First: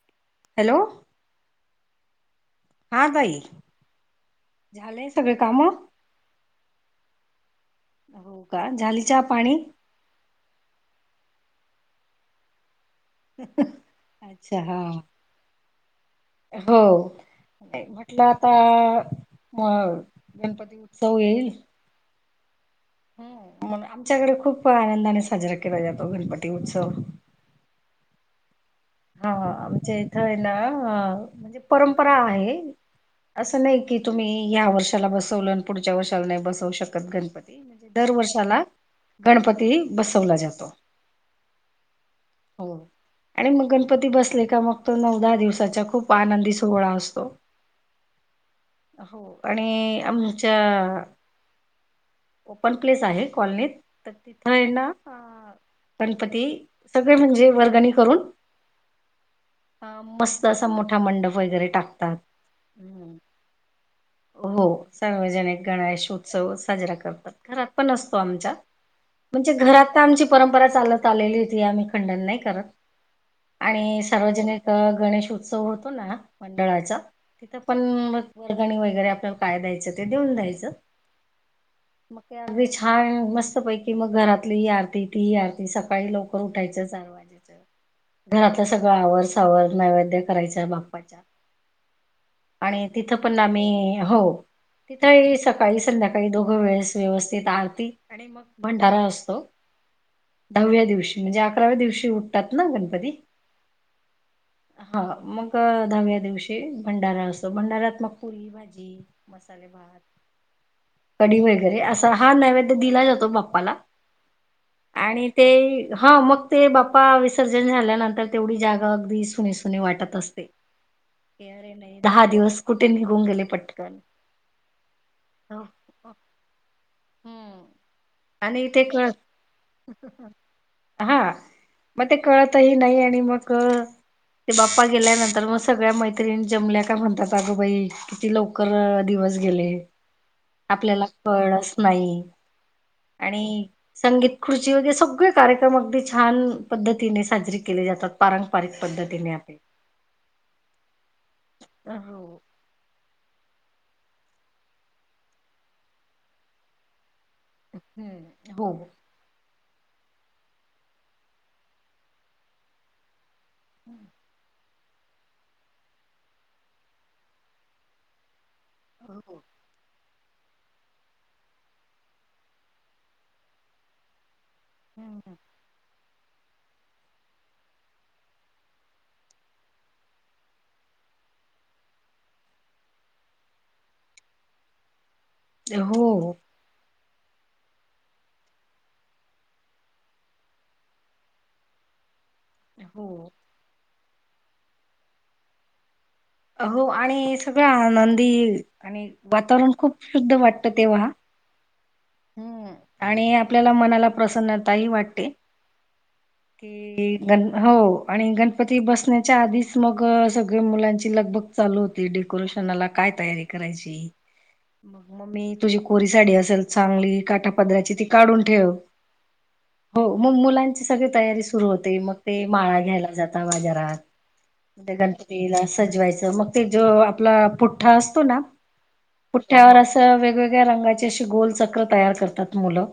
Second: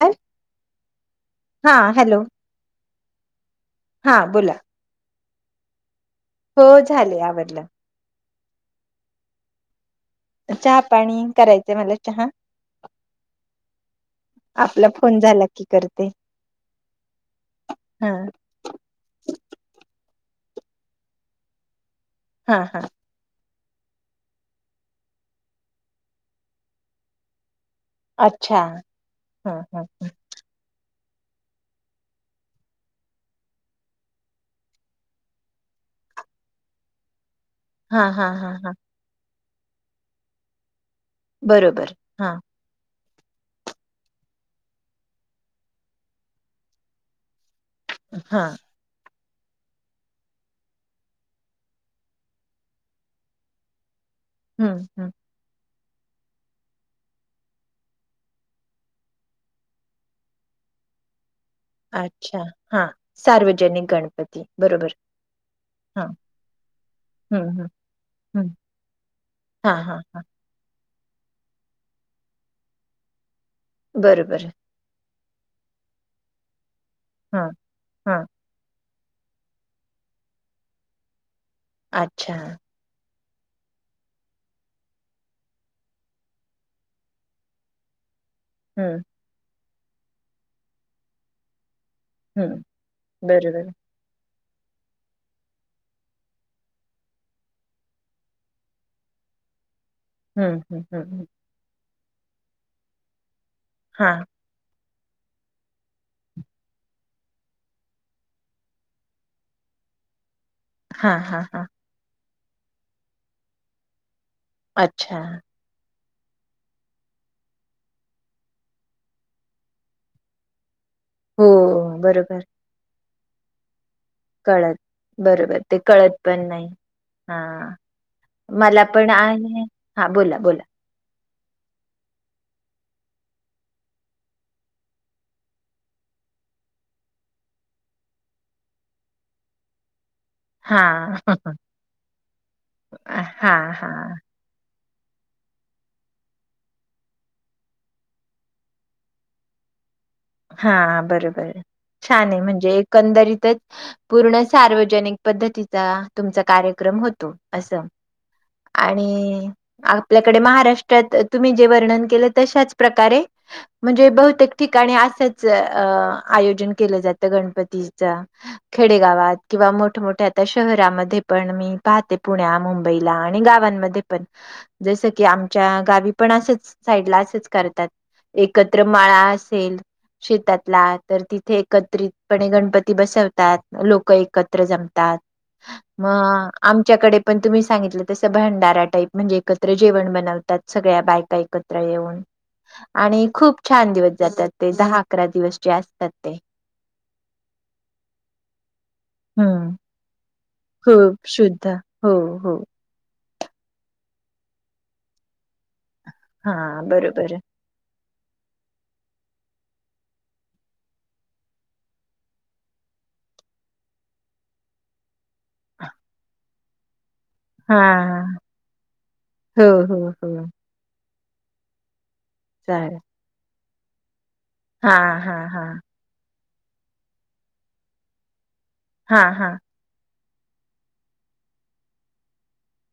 आ hello हा hello हा भाई हा बोला झालं सगळे काम हो झाले आवडलं हो का झालीच्या पाणी चहा पाणी करायचंय मला चहा ह अच्छा हा आपला फोन झाला की करते हो हा म्हटलं आता म गणपती उत्सव येईल हा हा ह मग आमच्याकडे खूप आनंदाने साजरा केला जातो गणपती उत्सव अच्छा हा आमच्या इथं आहे ना म्हणजे परंपरा आहे असं नाही की तुम्ही या्या वर्षाला बसवलं आणि पुढच्या वर्षाला नाही बसवू शकत गणपती म्हणजे हा हा हा दरवर्षाला हा गणपती बसवला जातो बरोबर हा हो आणि मग गणपती बसले का मग तो नऊ दहा दिवसाचा खूप आनंदी सोहळा असतो हा हो आणि आमच्या ओपन प्लेस आहे कॉलनीत? तर तिथ ये हम्म ना हम्म हा गणपती सगळे म्हणजे वर्गणी करून हा मस्त असा मोठा मंडप वगैरे टाकतात. अच्छा हा हम्म सार्वजनिक गणपती हो बरोबर सार्वजनिक हा गणेश उत्सव साजरा कर हम्म घरात हम्म पण असतो हम्म आमच्या, म्हणजे हा हा घरातन आमची परंपरा चालत त आलेली होती आम्ही खंडन नाही करत. आणि बरोबर सार्वजनिक गणेश उत्सव होतो ना मंडळाचा हा तिथं पण म हा वर्गणी वगैरे आपल्याला काय द्यायचं ते देऊन द्यायचं मग अच्छा ते अगदी छान मस्त पैकी मग घरातली ही आरती ती ही आरती सकाळी लवकर उठायचं सर्वा घरातलं सगळं हम्म आवर सावर नैवेद्य करायच बाप्पाच्या हम्म आणि तिथं पण बरोबर आम्ही हो तिथ ही सकाळी संध्याकाळी दोघ वेळेस व्यवस्थित आरती मग भंडारा असतो, हम्म हम्म दहाव्या हम्म दिवशी हम्म. म्हणजे अकराव्या दिवशी उठतात ना गणपती. हा. हा मग दहाव्या दिवशी भंडारा असतो भंडऱ्याात मग पुरी भाजी मसालेले भात हा हा कडी हा वगैरे असा हा नैवेद्य दिला जातो बाप्पाला अच्छा आणि ते ह मग ते बा्पा विसर्जन झाल्यानंतर तर तेवढी जागा अगदी सुनी सुनी वाटत असते हो अरे नाही दहा बरोबर दिवस कुठे निघून गेले पटकने कळत बरोबर ते कळत पण नाही हा. हम्म आणि ते मला पण कळत आहे, हा बोला बोला. हा म ते कळतही नाही आणि मग ते बाप्पा गेल्यानंतर मग सगळ्या मैत्रिणी जमल्या का म्हणतात अगं बाई किती लव कर दिवस गेले. हा आपल्याला फळच नाही आणि हा हा संगीत खुर्ची वगैरे सगळे कार्यक्रम अगदी छान पद्धतीने साजरी केले जात तात पारंपरिक पद्धतीने आहे. हा बरोबर आहे हो छान हे म्हणजे एक कंदरीतच पूर्ण सार्वजनिक पद्धतीचा तुमचा कार्यक्रम होतो. असं हम्म हो आणि आपल्याकडे महाराष्ट्रात तुम्ही जे वर्णन केलं तशाच प्रकारे म्हणजे बहुतेक ठिकाणी असंच अ आयोजन केलं जातं गणपतीच. खेडे गावात हो किंवा मोठ मोठ्या आता शहरामध्ये पण मी पाहते पुण्या मुंबईला आणि गावांमध्ये पण जस की हम्म आमच्या गावी पण असच साईडला असच करतात एकत्र माळा असेल शेतातला तर तिथे एकत्रितपणे गणपती बसवतात लोक एकत्र जमतात म. हो आमच्याकडे पण तुम्ही सांगितलं तसं भंडारा टाईप म्हणजे एकत्र जेवण बनवतात सगळ्या बायका एक त्र येऊन हो आणि खूप छान दिवस जातात ते दहा अकरा दिवस जे असतात ते. अ हो आणि सगळं आनंदी आणि वातावरण हम्म खूप शुद्ध वाट खूप शुद्ध हो हो. आणि आपल्याला मनाला प्रसन्नता ही वाटते हा की बरोबर गन हो आणि गणपती बसण्याच्या आधीच मग सगळे मुलांची लगभग चालू होती डेकोरेशनला काय तयारी करायची मग मम्मी तुझी कोरी साडी असेल चांगली काटा हा पदराची ती काढून ठेव हो मग मुलां ती सगळी तयारी सुरू होते मग ते माळा चालेल घ्यायला जाता बाजारात मं ते हा हा गणपतीला हा सजवायचं मग ते जो आपला पुठ्ठा असतो ना हा हा पुठ्यावर असं वेगवेगळ्या रंगाची अशी गोलचक्र तयार करतात मुलं.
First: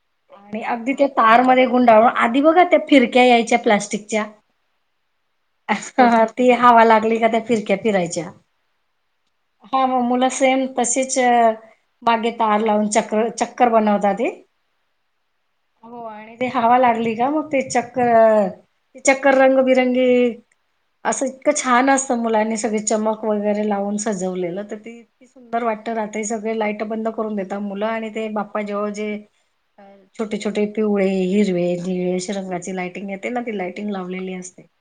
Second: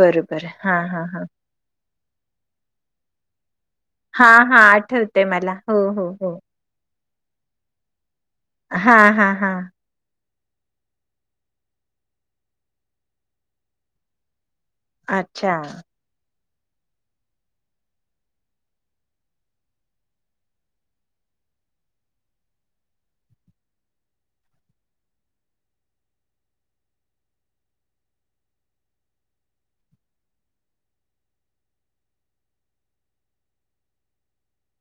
बरोबर आणि हा अगदी हा त्या हा तार मधे गुंडाळून आधी बघा त्या फिरक्या यायच्या प्लास्टिक हा हा आठवते मला हो हो हो ती हवा लागली का त्या फिरक्या फिरायच्या. हा हा हा हा मुलं सेम तशीच बागेत तार लावून चक चक्कर बनवता ते अच्छा हो आणि ते हवा लागली का मग ते चक्कर ते चक्कर रंगबिरंगी असं इतकं छान असतं मुलांनी सगळी चमक वगैरे लावून सजवलेलं तर ते किती सुंदर वाटत रात्री सगळे लाइट बंद करून देतात मुलं आणि ते बाप्पा जेव्हा जे छोटे छोटे पिवळे हिरवे निळेश रंगाची लायटिंग येते ना ती लायटिंग लावलेली असते. [inaudible]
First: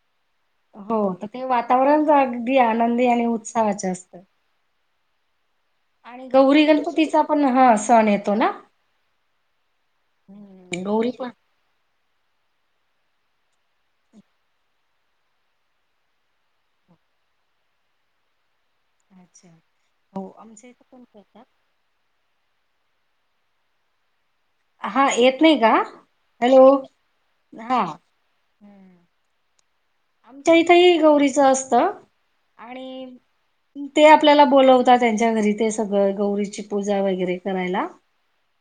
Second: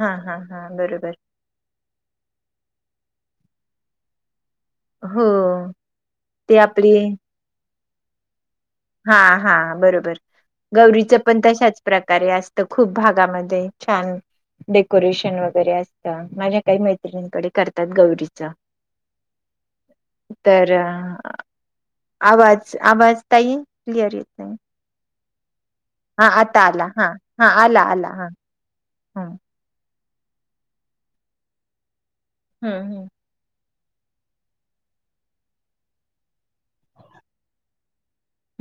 हा हा हा हो बरोबर तर ते वातावरणच अगदी आनंदी आणि उत्साहाच असतं. हो. आणि ते गौरी आपली गणपतीचा पण हा सण येतो ना? हा हा बरोबर हम्म, गौरी गौरीचं पण तशाच प्रकारे असत खूप भागामध्ये छान डेकोरेशन वगैरे असत माझ्या काही मैत्रिणीकडे करतात गौरी अच्छा हो आमच्या तर इथं पण अ, करतात. आवाज आवाज ताई क्लिअर येत नाही. हा येत नाही का? हा आता हॅलो आला हा हा आला आला हा हम्म. आमच्या इथंही गौरीच असत हं, हं. आणि ते आपल्याला बोलवतात त्यांच्या घरी ते सगळं गौरीची पूजा वगैरे करायला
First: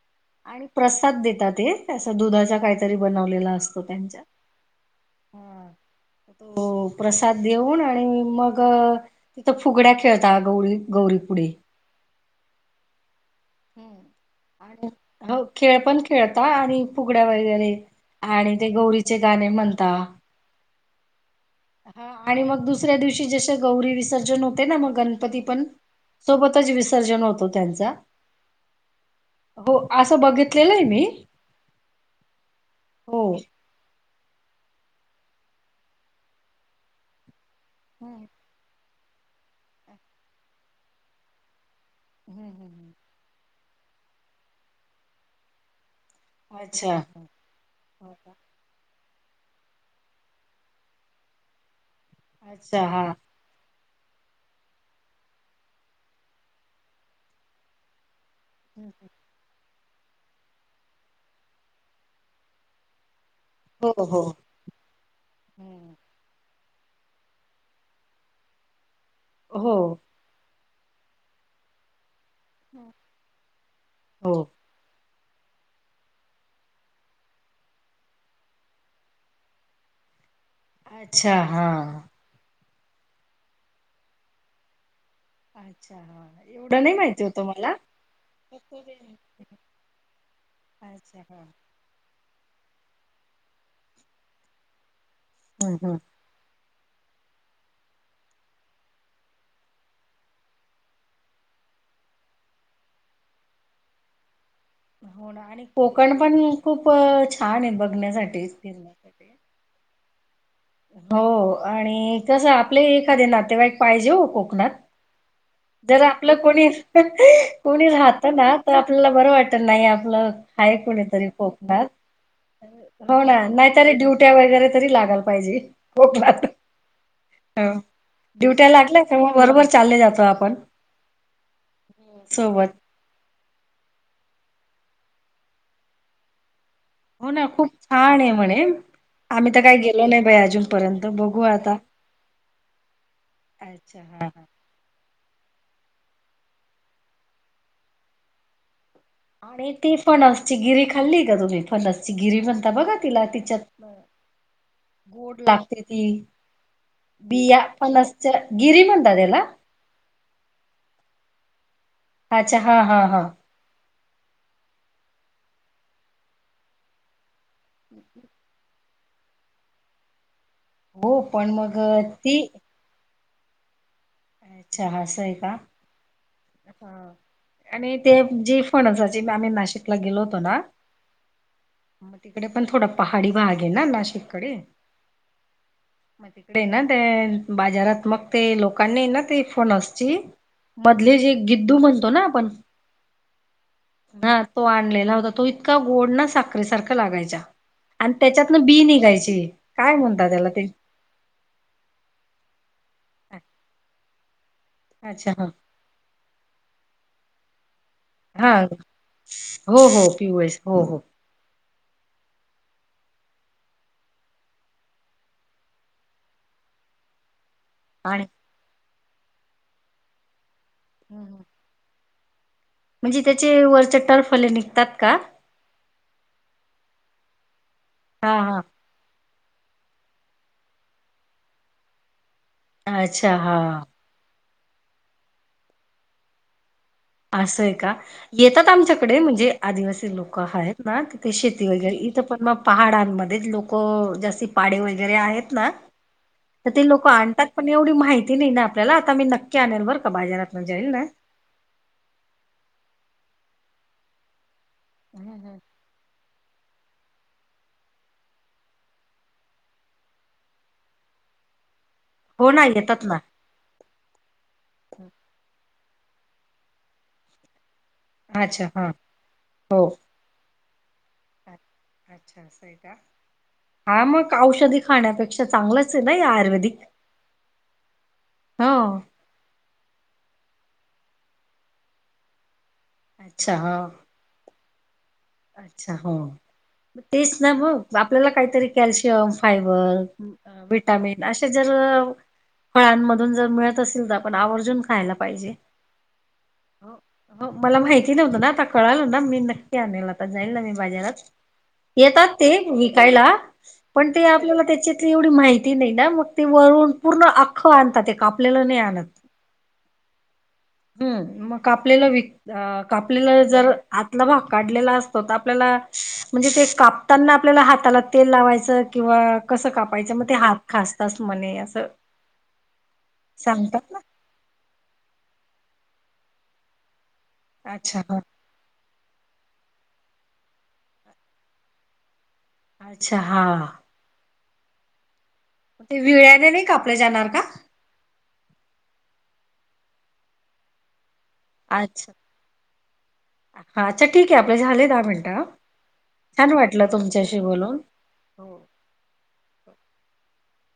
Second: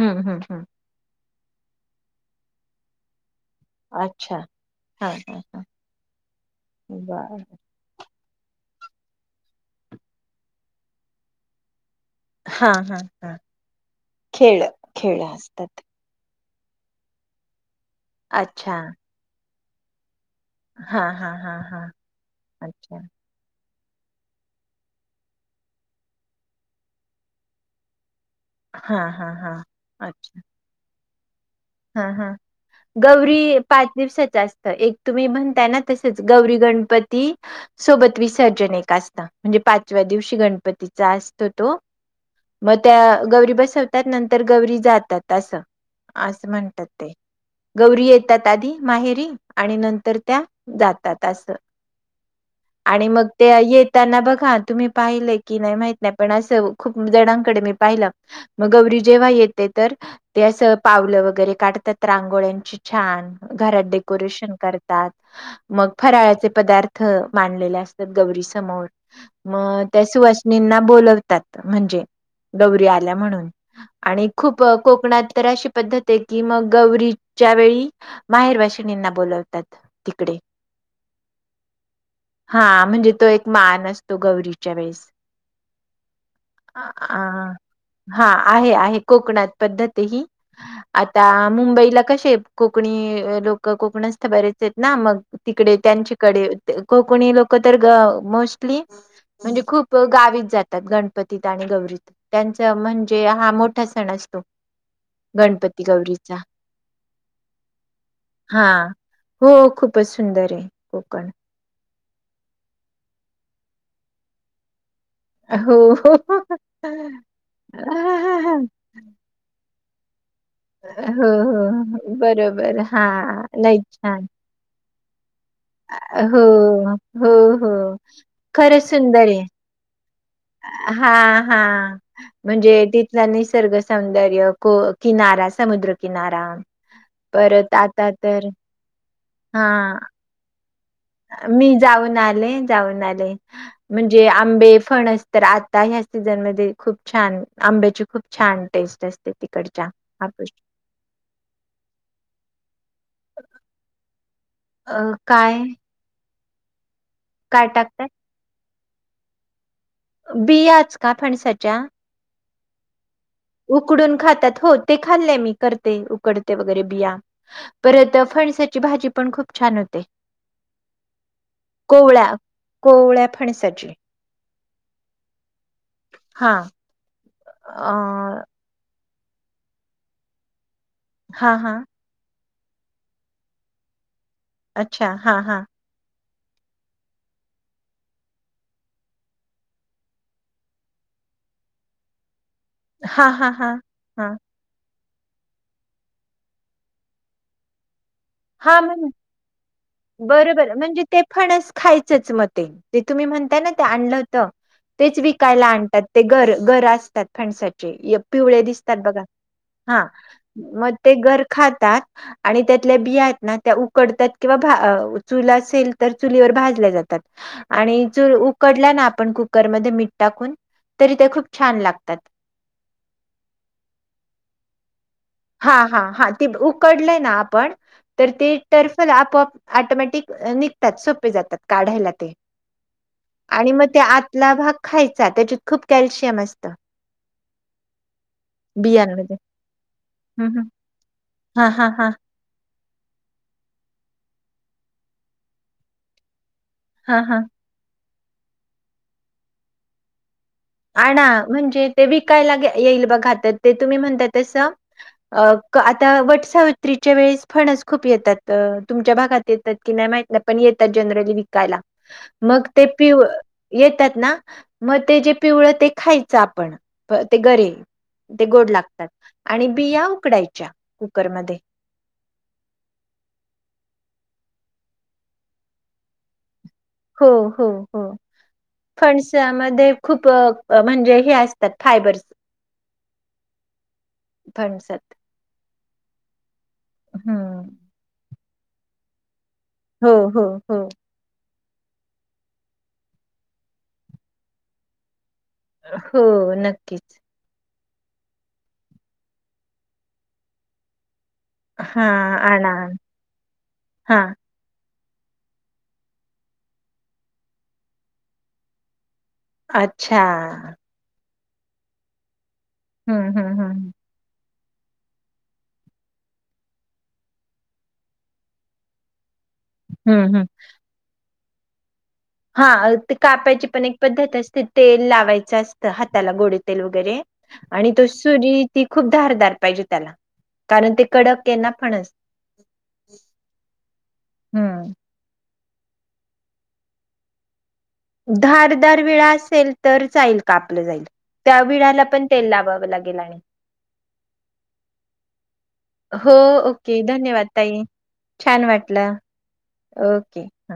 हं, हं, हं. आणि प्रसाद देतात ते असं दुधाचा काहीतरी बनवलेला असत. अच्छा हा हा हा तो प्रसाद देऊन आणि मग तिथं फुगड्या खेळत गौरी गौरी पुुढे हा हा हा खेळ आणि खेळ हो खेळ असतात. पण खेळता आणि फुगड्या वगैरे आणि ते अच्छा. गौरीचे गाणे म्हणता. हा हा हा ह आणि मग दुसऱ्या दिवशी जश गौरी विसर्जन होते ना मग गणपती पण सोबतच विसर्जन होतो त्यांचा. हां, हां, हां. हो असं बघितलेलं आहे मी हा हा हो गौरी पाच दिवसाच असत एक तुम्ही म्हणताय ना तसच गौरी गणपती सोबत हम्म, विसर्जन एक असत म्हणजे पाचव्या दिवशी गणपतीचा असतो तो हम्म, मग हम्म. त्या गौरी बसवतात नंतर गौरी जातात असं असं म्हणतात अच्छा ते गौरी येतात आधी माहेरी आणि नंतर त्या जातात अस अच्छा हा आणि मग ते येताना बघा तुम्ही पाहिलं की नाही माहित नाही पण असं खूप जणांकडे मी पाहिलं मग गौरी जेव्हा येते तर ते असं पावलं वगैरे काढतात रांगोळ्यांची छान घरात हो हो डेकोरेशन करते. मग फराळचे पदार्थ मांडलेले असतात गौरी समोर हो मग त्या सुवासनींना बोलवतात म्हणजे गौरी आल्या म्हणून आणि हो खूप कोकणात तर अशी पद्धत ते की मग गौरीच्या वेळी माहेर वाषिणींना बोलवतात तिकडे अच्छा हां. हा म्हणजे तो एक मान असतो गौरीच्या वेळेस. अच्छा ह अ, एवढं नाही माहिती होतं आ मला. हा आहे अच्छा आहे कोकणात पद्धत ही आता हा मुंबईला कसे कोकणी लोक कोकणच तर बरायचे आहेत ना मग. तिकडे हम्म हम्म त्यांच्याकडे कोकणी लोक तर ग मोस्टली म्हणजे खूप गावीच जातात गणपतीत आणि गौरीत त्यांच म्हणजे हा मोठा सण असतो. हो ना आणि गणपती कोकण गौरीचा पण खूप छान आहे बघण्यासाठीच हा. हो खूपच सुंदर आहे. कोकण हो आणि कसं आपले एखादे नातेवाईक पाहिजे हो कोकणात हो. जर आपलं कोणी कोणी राहत ना तर आपला बरं वाटत नाही आपलं आहे हो, कुणीतरी कोकणात हो. बरोबर. हो ना हां. लई नाहीतरी छान. ड्युट्या वगैरे तरी लागाल. पाहिजे हो हो हो. ड्युट्या खरंच लागल्या तर मग बरोबर चालले जातो आपण हा हा सोबत. म्हणजे ते निसर्ग सौंदर्य को किनारा समुद्रकिनारा. हो ना खूप परत आता छान आहे तर म्हणे आम्ही तर काही हां. गेलो नाही बाई अजूनपर्यंत बघू मी आता. जाऊन आले जाऊन आले अच्छा म्हणजे हा आंबे फणस. तर आता ह्या सीझन मध्ये खूप छान आंब्याची खूप छान टेस्ट असते. आणि तिकडच्या. ती फणस हापूस ची गिरी खाल्ली का तुम्ही फणसची गिरी म्हणता बघा, तिला तिच्यात हा अ, गोड काय? लागते. त बिया काय टाकतात? फणसच्या गिरी म्हणत त्याला बियाच का फणसाच्या. अच्छा हा हा हा. उकडून खातात हो ते खाल्ले मी करते उकडते वगैरे बिया. परत फणसाची भाजी पण खूप छान होते. हो पण मग कोवळ्या ती कोवळ्या फणसाची. अच्छा हा अस आहे का? हा अ आणि ते जी फणसाची आम्ही नाशिकला गेलो होतो ना हा हा. इकडे पण थोडा पहाडी भाग आहे ना नाशिककडे. अच्छा हा हा. ते ना ते बाजारात मग ते लोकांनी ना ते फणसची मधले जे गुड्डू म्हणतो ना आपण हा हा हा हा. तो आणलेला होता तो इतका गोड ना साखरे सारखा लागायचा. आणि त्याच्यातन हा बी म्हण निघायची. काय म्हणतात त्याला ते बरोबर म्हणजे ते फणस खायचंच मते ते तुम्ही म्हणताय ना ते आणलं होत. तेच अच्छा हा विकायला आणतात ते गर गर असतात फणसाचे हा पिवळे दिसतात बघा हो हा हो पीओएस हो मग हो ते गर खातात आणि त्यातल्या बियात ना त्या उकडतात किंवा अ चूल असे तर चुलीवर भाजले जातात आणि जे कडला ना आपण कुकरमध्ये मीठ टाकून तरी ते हम्म. खूप छान लागतात. म्हणजे त्याचे वरचे टर्फले निघतात का? हा हा हा ते उकडलं ना आपण तर हा ते हा टर्फले आपोआप ऑटोमॅटिक निघतात सोपे जातात काढायला ते अच्छा हा आणि मग ते आ ला भाग खायचा त्याच्यात खूप कॅल्शियम असतं. असंय का येतात आमच्याकडे बियांमध्ये. म्हणजे आदिवासी लोक हं हं आहेत. ना तिथे शेती हां हां वगैरे हां इथं पण मग पहाडांमध्ये लोक जाती पाडे वगैरे आहेत ना तर ते लोक हां हां. आणतात पण एवढी माहिती नाही ना आपल्याला आता मी नक्की आणेन बर का बाजारा आणा म्हणजे ते विकायला येईल ब घातात ते तुम्ही म्हणता तस हम्म, अ हम्म. आता वटसा तिच्या वेळेस फणच खूप येतात तुमच्या भागात येतात की नाही माहितलं पण येतात जनरली वी कायला हो ना मग ते येतात पि ना येतात ना मग ते जे पिवळ ते खायचं आपण ते गरे ते अच्छा गोड हा लागतात आणि हो. बिया. उकडायच्या कुकरमध्ये अच्छा स का हा मग औषधी खाण्यापेक्षा चांगलंच आहे ना आयुर्वेदिक. हो हो हो. हो. फंड्स मध्ये खूप म्हणजे हे असतात फायबरस अच्छा हा फणसत अच्छा हो तेच ना हम्म. मग आपल्याला काहीतरी कॅल्शियम हो हो हो. विटामिन जरवर फळांमधून जर मिळत असेल तर आपण आवर्जून खायला पाहिजे. हो हो नक्कीच हो मला माहिती नव्हतं ना आता कळाल ना मी नक्की आणल आता जाईल ना मी बाजारात हा येतात ते आणा विकायला पण हा. ते आपल्याला त्याचे ली एवढी माहिती नाही ना मग ते वरून पूर्ण अख्खं आणतात ते कापलेलं नाही आणत अच्छा हम् मग कापलेलं विक हम्म कापलेला हम्म जर हम्म. आतला भाग काढलेला अस आपल्याला म्हणजे ते कापताना आपल्याला हाताला तेल लावायचं किंवा कसं कापायचं मग ते हम्म हम्म. हात खासतच म्हणे असं हा ते कापायची सांगतात पण एक ना पद्धत असते तेल लावायचं असतं हाताला गोडे तेल वगैरे आणि अच्छा तो ह सुरी ती खूप धारदार पाहिजे त्याला कारण ते कडक यांना फण असते अच्छा हां हम्म ते विळ्याने नाही कापले जाणार का दार दार वेळा असेल तर जाचाईल का आपलं जाईल त्या विळाला अच्छा पण तेल लावावं लागेल आणि हा अच्छा ठीक आहे आपले झाले दहा मिनिटं हा. हो छान वाटलं ओके तुमच्याशी धन्यवाद बोलून ताई हो छान वाटलं ओके हां.